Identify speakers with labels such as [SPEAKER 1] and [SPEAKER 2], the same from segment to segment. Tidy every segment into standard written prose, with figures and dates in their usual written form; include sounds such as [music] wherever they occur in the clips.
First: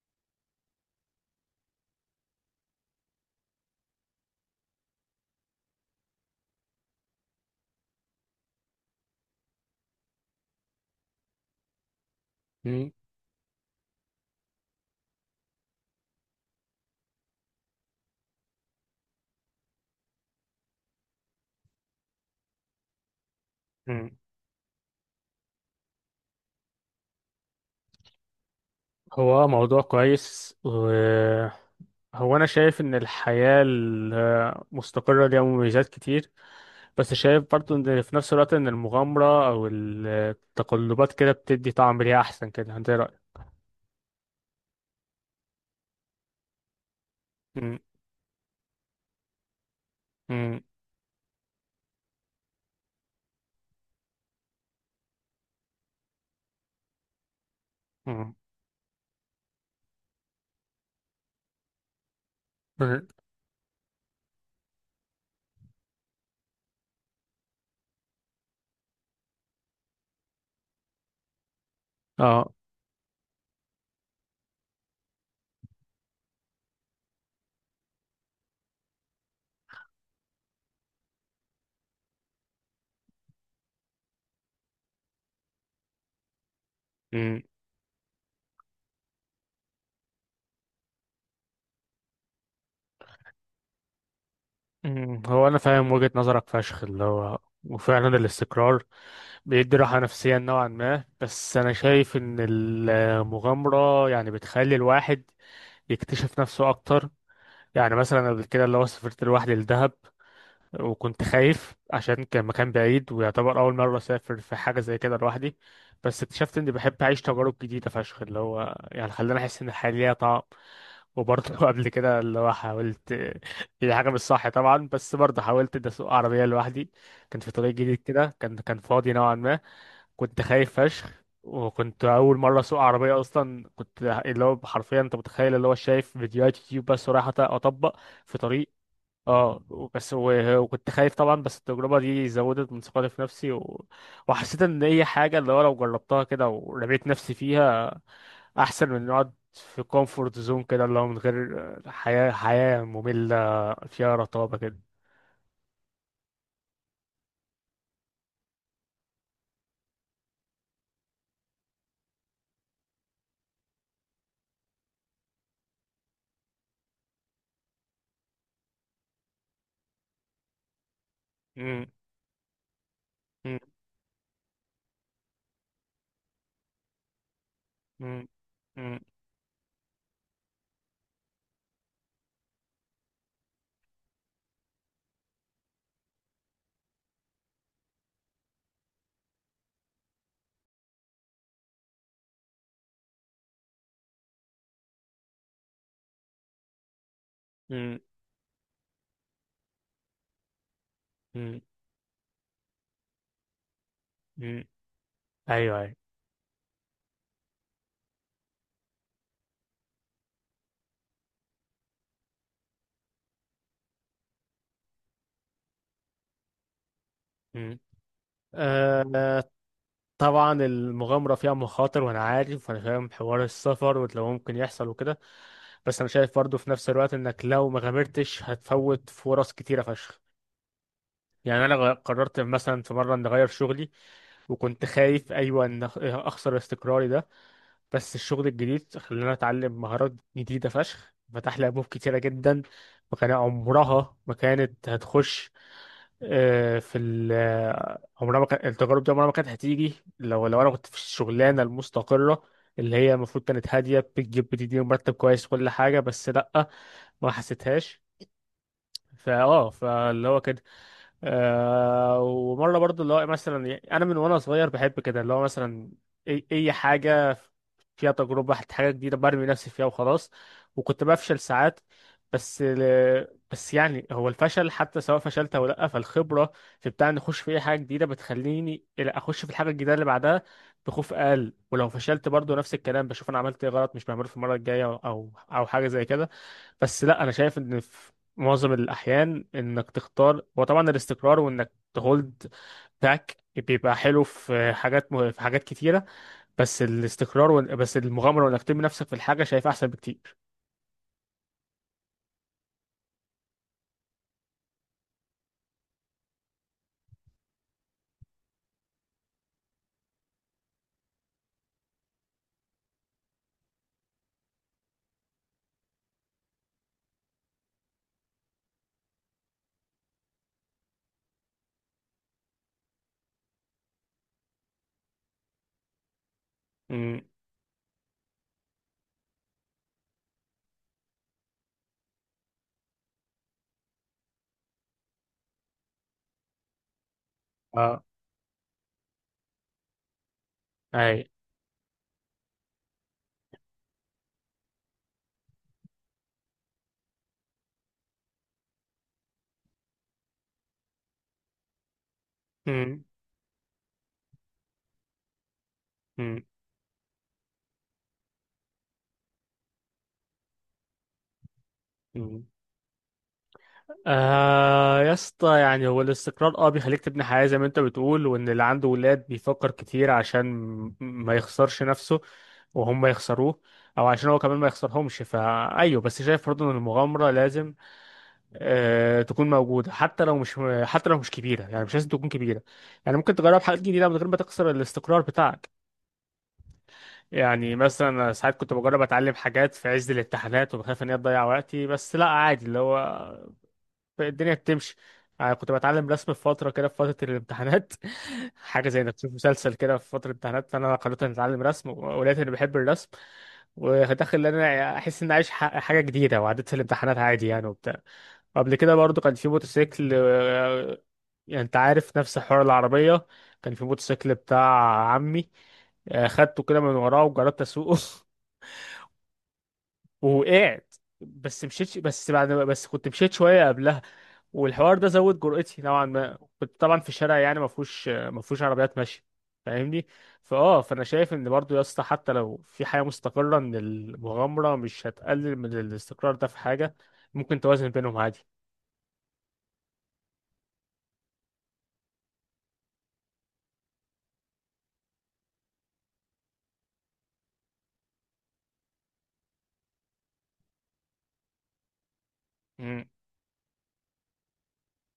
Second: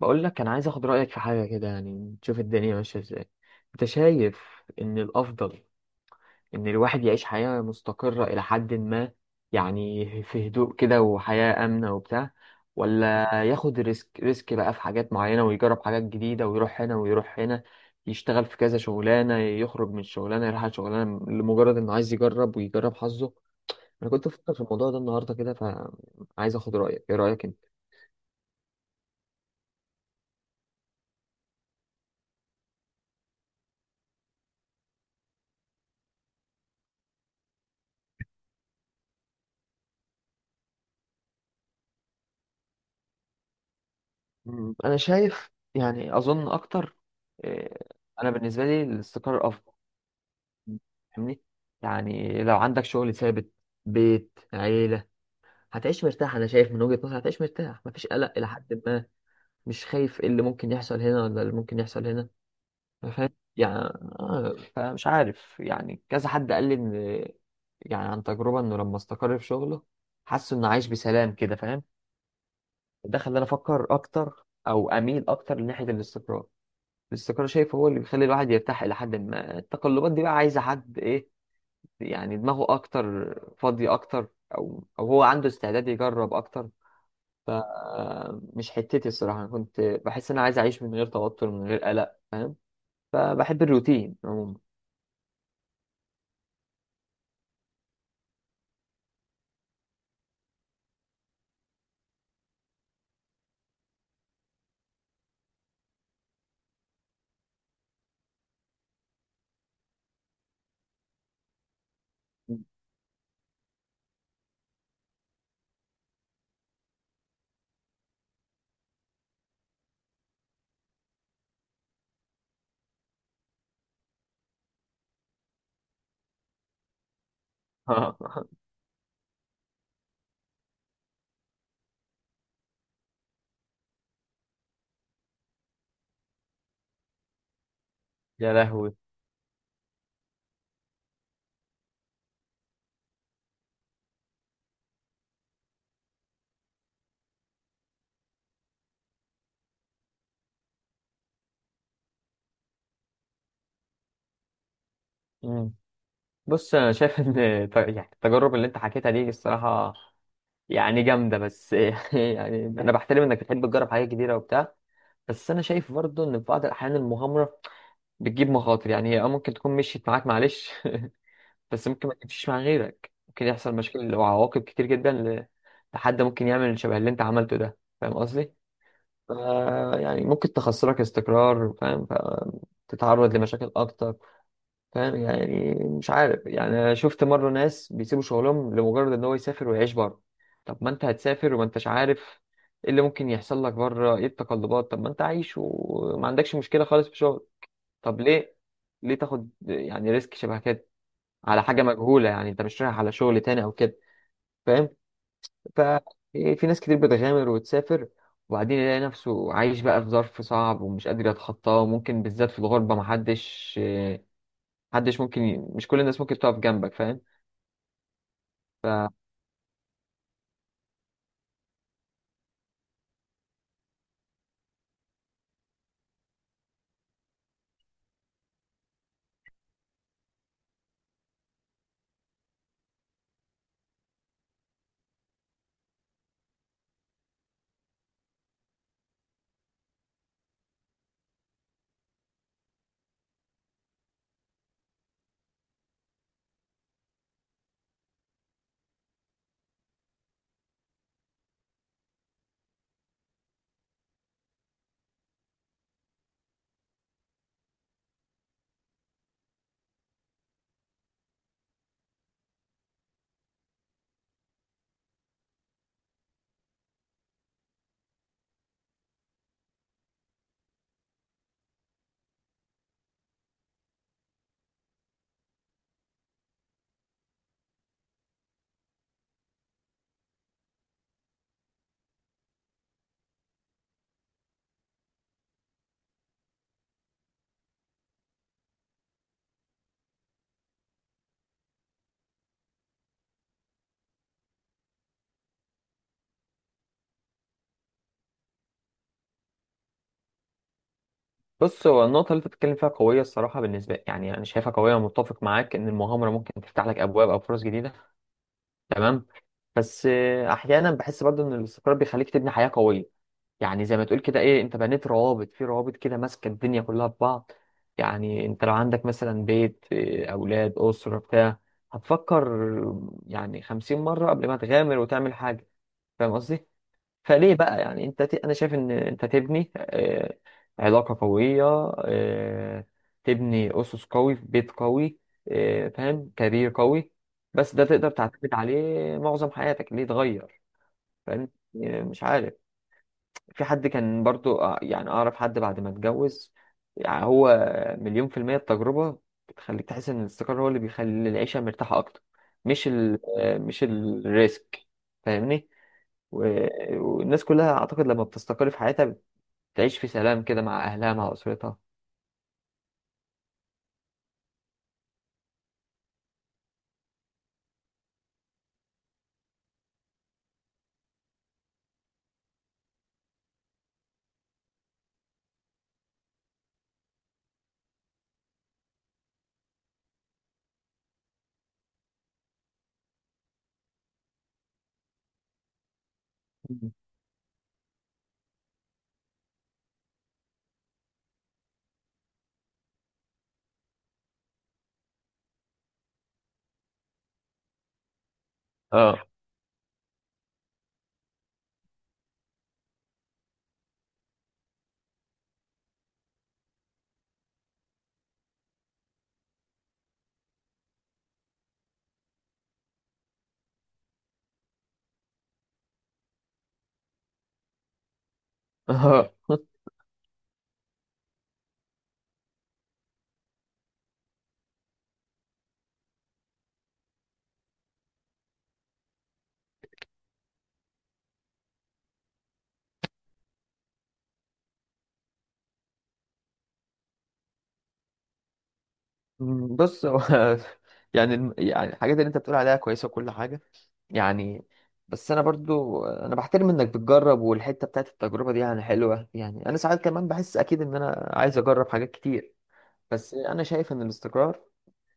[SPEAKER 1] بقول لك انا عايز اخد رايك في حاجه كده، يعني تشوف الدنيا ماشيه ازاي. انت شايف ان الافضل ان الواحد يعيش حياه مستقره الى حد ما، يعني في هدوء كده وحياه امنه وبتاع،
[SPEAKER 2] مم.
[SPEAKER 1] ولا ياخد ريسك بقى في حاجات معينه ويجرب حاجات جديده ويروح هنا ويروح هنا، يشتغل في كذا شغلانه، يخرج من شغلانه يروح على شغلانه، لمجرد انه عايز يجرب ويجرب حظه.
[SPEAKER 2] مم.
[SPEAKER 1] انا كنت بفكر في الموضوع ده النهارده كده، فعايز اخد رايك. ايه رايك؟
[SPEAKER 2] هو موضوع كويس أنا شايف إن الحياة المستقرة ليها مميزات كتير، بس شايف برضه إن في نفس الوقت إن المغامرة أو التقلبات كده بتدي طعم ليها أحسن كده. أنت إيه رأيك؟
[SPEAKER 1] مم. انا شايف، يعني اظن اكتر،
[SPEAKER 2] مم.
[SPEAKER 1] آه، انا بالنسبه لي الاستقرار افضل.
[SPEAKER 2] مم.
[SPEAKER 1] فاهمني؟ يعني لو عندك شغل ثابت، بيت، عيله، هتعيش مرتاح. انا شايف من وجهه نظري هتعيش مرتاح، مفيش قلق
[SPEAKER 2] مم.
[SPEAKER 1] الى حد ما. مش خايف إيه اللي ممكن يحصل هنا ولا اللي ممكن يحصل هنا.
[SPEAKER 2] مم.
[SPEAKER 1] فاهم؟ يعني فمش عارف. يعني كذا حد قال لي ان، يعني عن تجربه، انه لما استقر في شغله حس انه عايش بسلام كده، فاهم؟
[SPEAKER 2] آه.
[SPEAKER 1] ده خلاني افكر اكتر او اميل اكتر لناحيه الاستقرار. الاستقرار شايف هو اللي بيخلي الواحد يرتاح إلى حد ما. التقلبات دي بقى عايزة حد إيه؟ يعني دماغه أكتر، فاضي أكتر، أو هو عنده استعداد يجرب أكتر.
[SPEAKER 2] مم.
[SPEAKER 1] فمش حتتي الصراحة. أنا كنت بحس إن أنا عايز أعيش من غير توتر، من غير قلق، فاهم؟ فبحب الروتين عموما.
[SPEAKER 2] مم. هو أنا فاهم وجهة نظرك فشخ اللي هو، وفعلا الاستقرار بيدي راحة نفسية نوعا ما، بس أنا شايف إن المغامرة يعني بتخلي الواحد يكتشف نفسه أكتر. يعني مثلا قبل كده اللي هو سافرت لوحدي لدهب، وكنت خايف عشان كان مكان بعيد ويعتبر أول مرة أسافر في حاجة زي كده لوحدي، بس اكتشفت إني بحب أعيش تجارب جديدة فشخ اللي هو، يعني خلاني أحس إن الحياة ليها طعم. وبرضه [laughs] قبل كده اللي هو حاولت، هي حاجة مش صح طبعا بس برضه حاولت إني أسوق عربية لوحدي. كان في طريق جديد كده، كان
[SPEAKER 1] [laughs]
[SPEAKER 2] كان فاضي نوعا ما. كنت خايف فشخ، وكنت اول مره اسوق عربيه اصلا، كنت اللي هو حرفيا انت متخيل اللي هو شايف فيديوهات يوتيوب بس ورايح اطبق في
[SPEAKER 1] يا
[SPEAKER 2] طريق.
[SPEAKER 1] لهوي.
[SPEAKER 2] اه بس وكنت خايف طبعا، بس التجربة دي زودت من ثقتي في نفسي وحسيت ان هي حاجة اللي هو لو جربتها كده ورميت نفسي فيها احسن من نقعد في كومفورت زون كده اللي هو من غير حياة مملة فيها رطابة كده.
[SPEAKER 1] مم. بص، أنا شايف إن يعني التجارب اللي أنت حكيتها دي الصراحة، يعني جامدة بس. [laughs] يعني أنا بحترم إنك بتحب تجرب حاجات جديدة وبتاع. بس أنا شايف برضه إن في بعض الأحيان المغامرة بتجيب مخاطر. يعني هي ممكن تكون مشيت معاك، معلش. [laughs]
[SPEAKER 2] مم،
[SPEAKER 1] بس ممكن ما تمشيش مع غيرك. ممكن
[SPEAKER 2] مم،
[SPEAKER 1] يحصل مشاكل وعواقب كتير جدا، لحد ممكن يعمل شبه اللي انت عملته ده. فاهم
[SPEAKER 2] مم،
[SPEAKER 1] قصدي؟
[SPEAKER 2] مم،
[SPEAKER 1] ف- يعني ممكن تخسرك استقرار، فاهم؟ فتتعرض لمشاكل اكتر. فاهم؟ يعني مش عارف. يعني أنا شفت مرة ناس بيسيبوا شغلهم لمجرد ان هو يسافر ويعيش بره. طب ما انت هتسافر وما انتش عارف ايه اللي ممكن يحصل لك بره، ايه التقلبات. طب ما انت عايش وما عندكش مشكلة خالص في شغل.
[SPEAKER 2] مم،
[SPEAKER 1] طب ليه تاخد يعني ريسك شبه كده
[SPEAKER 2] مم،
[SPEAKER 1] على حاجة مجهولة؟ يعني انت مش رايح على شغل تاني او كده،
[SPEAKER 2] مم.
[SPEAKER 1] فاهم؟
[SPEAKER 2] ايوه، ايوه.
[SPEAKER 1] ففي ناس كتير بتغامر وتسافر، وبعدين يلاقي نفسه عايش بقى في ظرف صعب ومش قادر يتخطاه. وممكن بالذات في الغربة، محدش ممكن مش كل الناس ممكن تقف جنبك، فاهم؟
[SPEAKER 2] مم. آه، طبعا المغامرة فيها مخاطر وانا عارف وانا فاهم حوار السفر واللي هو ممكن يحصل وكده، بس انا شايف برضه في نفس الوقت انك لو ما غامرتش هتفوت فرص كتيره فشخ. يعني انا قررت مثلا في مره ان اغير شغلي، وكنت خايف ايوه ان اخسر استقراري ده، بس الشغل الجديد خلاني اتعلم مهارات جديده فشخ، فتح لي ابواب كتيره جدا. وكان عمرها ما كانت هتخش، آه، في ال آه، عمرها ما كان التجارب دي عمرها ما كانت هتيجي لو انا كنت في الشغلانه المستقره اللي هي المفروض كانت هاديه بتجيب بتديني مرتب كويس كل حاجه، بس لا، ما حسيتهاش. فاللي هو كان، ومره برضو اللي هو مثلا، يعني انا من وانا صغير بحب كده اللي هو مثلا أي حاجه فيها تجربه حاجه جديده برمي نفسي فيها وخلاص، وكنت بفشل ساعات. بس بس يعني هو الفشل حتى سواء فشلت او لا، فالخبره في بتاع ان اخش في اي حاجه جديده بتخليني إلى اخش في الحاجه الجديده اللي بعدها بخوف اقل. ولو فشلت برضو نفس الكلام، بشوف انا عملت ايه غلط مش بعمله في المره الجايه، او حاجه زي كده. بس لا انا شايف ان معظم الأحيان إنك تختار، وطبعا الاستقرار وإنك تهولد باك بيبقى حلو في في حاجات كتيرة، بس الاستقرار، بس المغامرة وإنك ترمي نفسك في الحاجة شايفها أحسن بكتير.
[SPEAKER 1] بص، هو النقطة اللي انت بتتكلم فيها قوية الصراحة بالنسبة لي. يعني انا شايفها قوية ومتفق معاك ان المغامرة ممكن تفتح لك ابواب او فرص جديدة. تمام. بس احيانا بحس برضه ان الاستقرار بيخليك تبني حياة قوية. يعني زي ما تقول كده، ايه، انت بنيت روابط في روابط كده، ماسكه الدنيا كلها ببعض. يعني انت لو عندك مثلا بيت، اولاد، اسره، بتاع، هتفكر يعني 50 مره قبل ما تغامر وتعمل حاجه، فاهم قصدي؟
[SPEAKER 2] امم.
[SPEAKER 1] فليه بقى؟ يعني انت انا شايف ان انت تبني علاقه قويه، آه، تبني اسس قوي في بيت قوي، فاهم، كارير قوي. بس ده
[SPEAKER 2] اه.
[SPEAKER 1] تقدر تعتمد عليه معظم حياتك. ليه تغير؟
[SPEAKER 2] أي.
[SPEAKER 1] فاهم؟ مش عارف. في حد كان برضو، يعني أعرف حد بعد ما اتجوز، يعني هو، مليون% التجربة بتخليك تحس إن الاستقرار هو اللي بيخلي العيشة مرتاحة أكتر. مش
[SPEAKER 2] امم.
[SPEAKER 1] ال آه، مش الريسك، فاهمني؟
[SPEAKER 2] امم.
[SPEAKER 1] و- والناس كلها أعتقد لما بتستقر في حياتها، بتعيش في سلام كده مع أهلها، مع أسرتها.
[SPEAKER 2] امم. آه يا اسطى، يعني هو الاستقرار اه بيخليك تبني حياة زي ما انت بتقول، وان اللي عنده ولاد بيفكر كتير عشان ما يخسرش نفسه وهم يخسروه، او عشان هو كمان ما يخسرهمش. فايوه، بس شايف برضه ان المغامرة لازم تكون موجودة حتى لو مش حتى لو مش كبيرة، يعني مش لازم تكون كبيرة. يعني ممكن تجرب حاجات جديدة من غير ما تكسر الاستقرار بتاعك.
[SPEAKER 1] مم.
[SPEAKER 2] يعني مثلا أنا ساعات كنت بجرب اتعلم حاجات في عز الامتحانات وبخاف ان هي تضيع وقتي، بس لا عادي اللي هو الدنيا بتمشي. يعني كنت بتعلم رسم في فترة كده في فترة الامتحانات، [laughs] حاجة زي انك
[SPEAKER 1] اه،
[SPEAKER 2] تشوف مسلسل كده في فترة الامتحانات، فانا قررت اني اتعلم رسم ولقيت اني بحب الرسم، وداخل ان انا احس اني عايش حاجة جديدة، وعديت في الامتحانات عادي يعني وبتاع. قبل كده برضو كان في موتوسيكل، يعني انت عارف نفس حوار العربية، كان في موتوسيكل بتاع عمي، خدته كده من وراه وجربت اسوقه.
[SPEAKER 1] اه. [laughs]
[SPEAKER 2] [laughs] ووقعت. بس مشيت، بس بعد بس كنت مشيت شوية قبلها. والحوار ده زود جرأتي نوعا ما، كنت طبعا في شارع يعني ما فيهوش عربيات ماشية، فاهمني. فانا شايف ان برضو يا اسطى حتى لو في حياة مستقرة ان المغامرة مش هتقلل من الاستقرار، ده في حاجة ممكن توازن بينهم عادي.
[SPEAKER 1] بص، هو. [laughs] يعني يعني الحاجات اللي انت بتقول عليها كويسه وكل حاجه، يعني. بس انا برضو انا بحترم انك بتجرب، والحته بتاعت التجربه دي يعني حلوه. يعني انا ساعات كمان بحس اكيد ان انا عايز اجرب حاجات كتير.
[SPEAKER 2] مم.
[SPEAKER 1] بس انا شايف ان الاستقرار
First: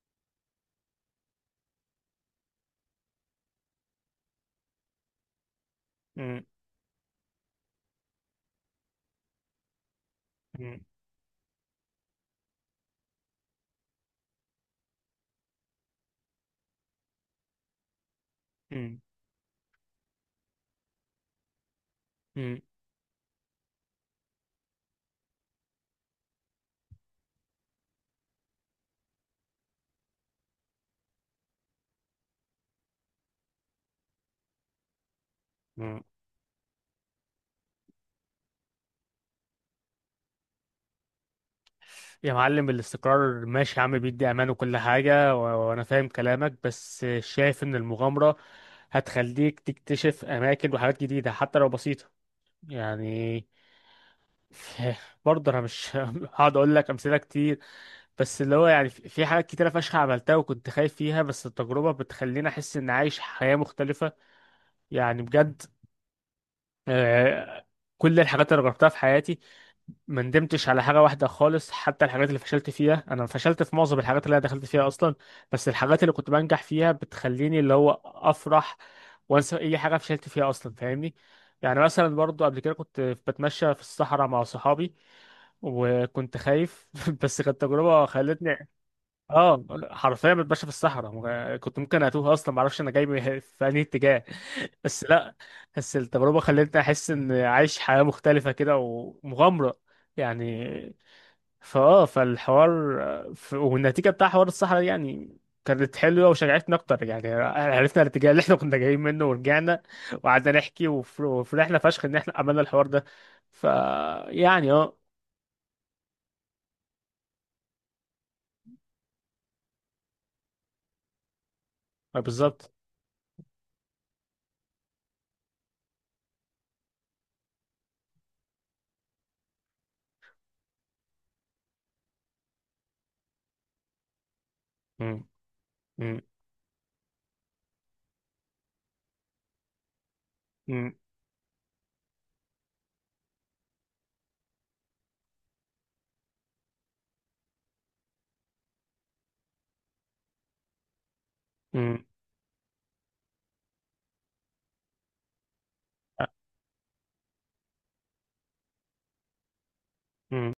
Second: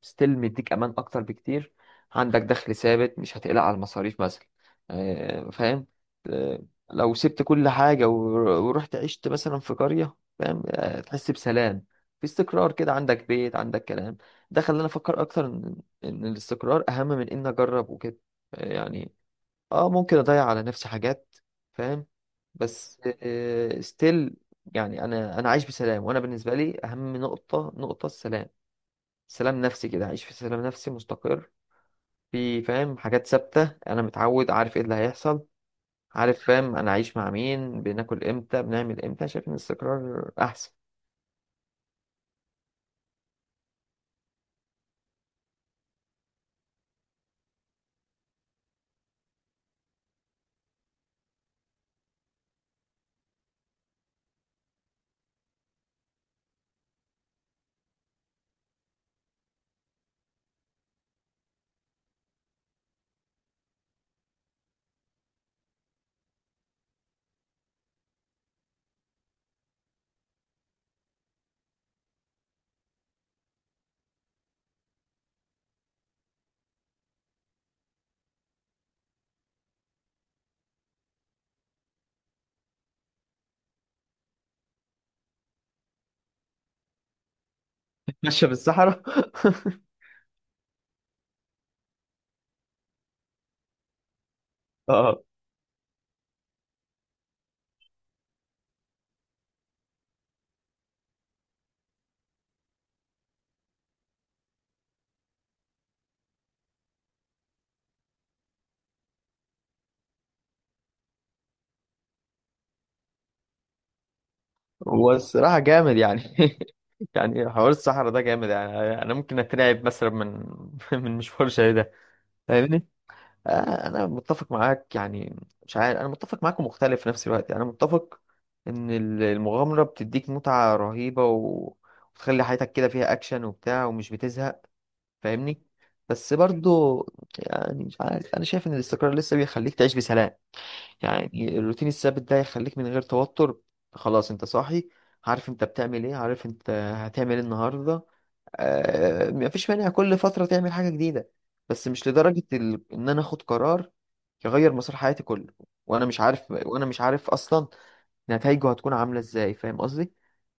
[SPEAKER 1] ستيل مديك امان اكتر بكتير. عندك دخل ثابت، مش هتقلق على المصاريف مثلا، فاهم. آه، لو سبت كل حاجه ورحت عشت مثلا في قريه، فاهم؟
[SPEAKER 2] مم.
[SPEAKER 1] تحس بسلام. في استقرار كده، عندك بيت، عندك كلام. ده خلاني افكر اكتر إن الاستقرار اهم من ان اجرب وكده،
[SPEAKER 2] مم.
[SPEAKER 1] يعني اه ممكن اضيع على نفسي حاجات، فاهم.
[SPEAKER 2] مم.
[SPEAKER 1] بس ستيل، يعني انا عايش بسلام. وانا بالنسبه لي اهم نقطه السلام. سلام نفسي كده، عايش في سلام نفسي، مستقر. في، فاهم، حاجات ثابته، انا متعود، عارف ايه اللي هيحصل.
[SPEAKER 2] مم.
[SPEAKER 1] عارف، فاهم، انا عايش مع مين، بناكل امتى، بنعمل امتى. شايف ان الاستقرار احسن.
[SPEAKER 2] يا معلم الاستقرار ماشي يا عم بيدي امان وكل حاجه، وانا فاهم كلامك، بس شايف ان المغامره هتخليك تكتشف اماكن وحاجات جديده حتى لو بسيطه. يعني [laughs] برضه انا مش [laughs] هقعد اقول لك امثله كتير. بس اللي هو يعني في في حاجات كتيره فشخ عملتها وكنت خايف فيها، بس التجربه بتخليني احس اني عايش حياه مختلفه، يعني بجد. آه، كل الحاجات اللي جربتها في حياتي ما ندمتش على حاجة واحدة خالص. حتى الحاجات اللي فشلت فيها، أنا فشلت في معظم الحاجات اللي أنا دخلت فيها أصلا، بس الحاجات اللي كنت بنجح فيها بتخليني اللي هو أفرح وأنسى أي حاجة فشلت فيها أصلا، فاهمني. يعني مثلا برضو قبل كده كنت بتمشى في الصحراء مع صحابي وكنت خايف، [laughs] بس كانت تجربة
[SPEAKER 1] ماشيه
[SPEAKER 2] خلتني.
[SPEAKER 1] بالصحراء؟
[SPEAKER 2] اه، حرفيا بتمشى في الصحراء كنت ممكن اتوه اصلا ما اعرفش انا جاي في انهي اتجاه. [laughs]
[SPEAKER 1] [laughs]
[SPEAKER 2] بس
[SPEAKER 1] اه.
[SPEAKER 2] لا، بس التجربه خلتني احس ان عايش حياه مختلفه كده ومغامره، يعني. فالحوار، والنتيجه بتاع حوار الصحراء دي يعني كانت حلوه وشجعتني اكتر يعني. عرفنا الاتجاه اللي احنا كنا جايين منه ورجعنا، وقعدنا نحكي وفرحنا فشخ ان احنا عملنا الحوار ده. ف يعني
[SPEAKER 1] والصراحه جامد يعني. [laughs] يعني حوار الصحراء ده جامد. يعني انا ممكن اترعب مثلا من [laughs] من مشوار زي ده.
[SPEAKER 2] بالظبط.
[SPEAKER 1] فاهمني؟ انا متفق معاك. يعني مش عارف، انا متفق معاك ومختلف في نفس الوقت. يعني انا متفق ان المغامره بتديك متعه رهيبه، وتخلي حياتك كده فيها اكشن وبتاع ومش بتزهق،
[SPEAKER 2] مم.
[SPEAKER 1] فاهمني؟
[SPEAKER 2] مم.
[SPEAKER 1] بس برضو، يعني مش عارف، انا شايف ان الاستقرار لسه بيخليك تعيش بسلام. يعني الروتين الثابت ده يخليك من غير توتر. خلاص، انت صاحي، عارف انت بتعمل ايه، عارف انت هتعمل ايه النهارده. آه، مفيش مانع كل فتره تعمل حاجه جديده. بس
[SPEAKER 2] مم.
[SPEAKER 1] مش لدرجه ان انا اخد قرار يغير مسار حياتي كله، وانا مش عارف اصلا نتائجه هتكون عامله ازاي. فاهم قصدي؟
[SPEAKER 2] مم.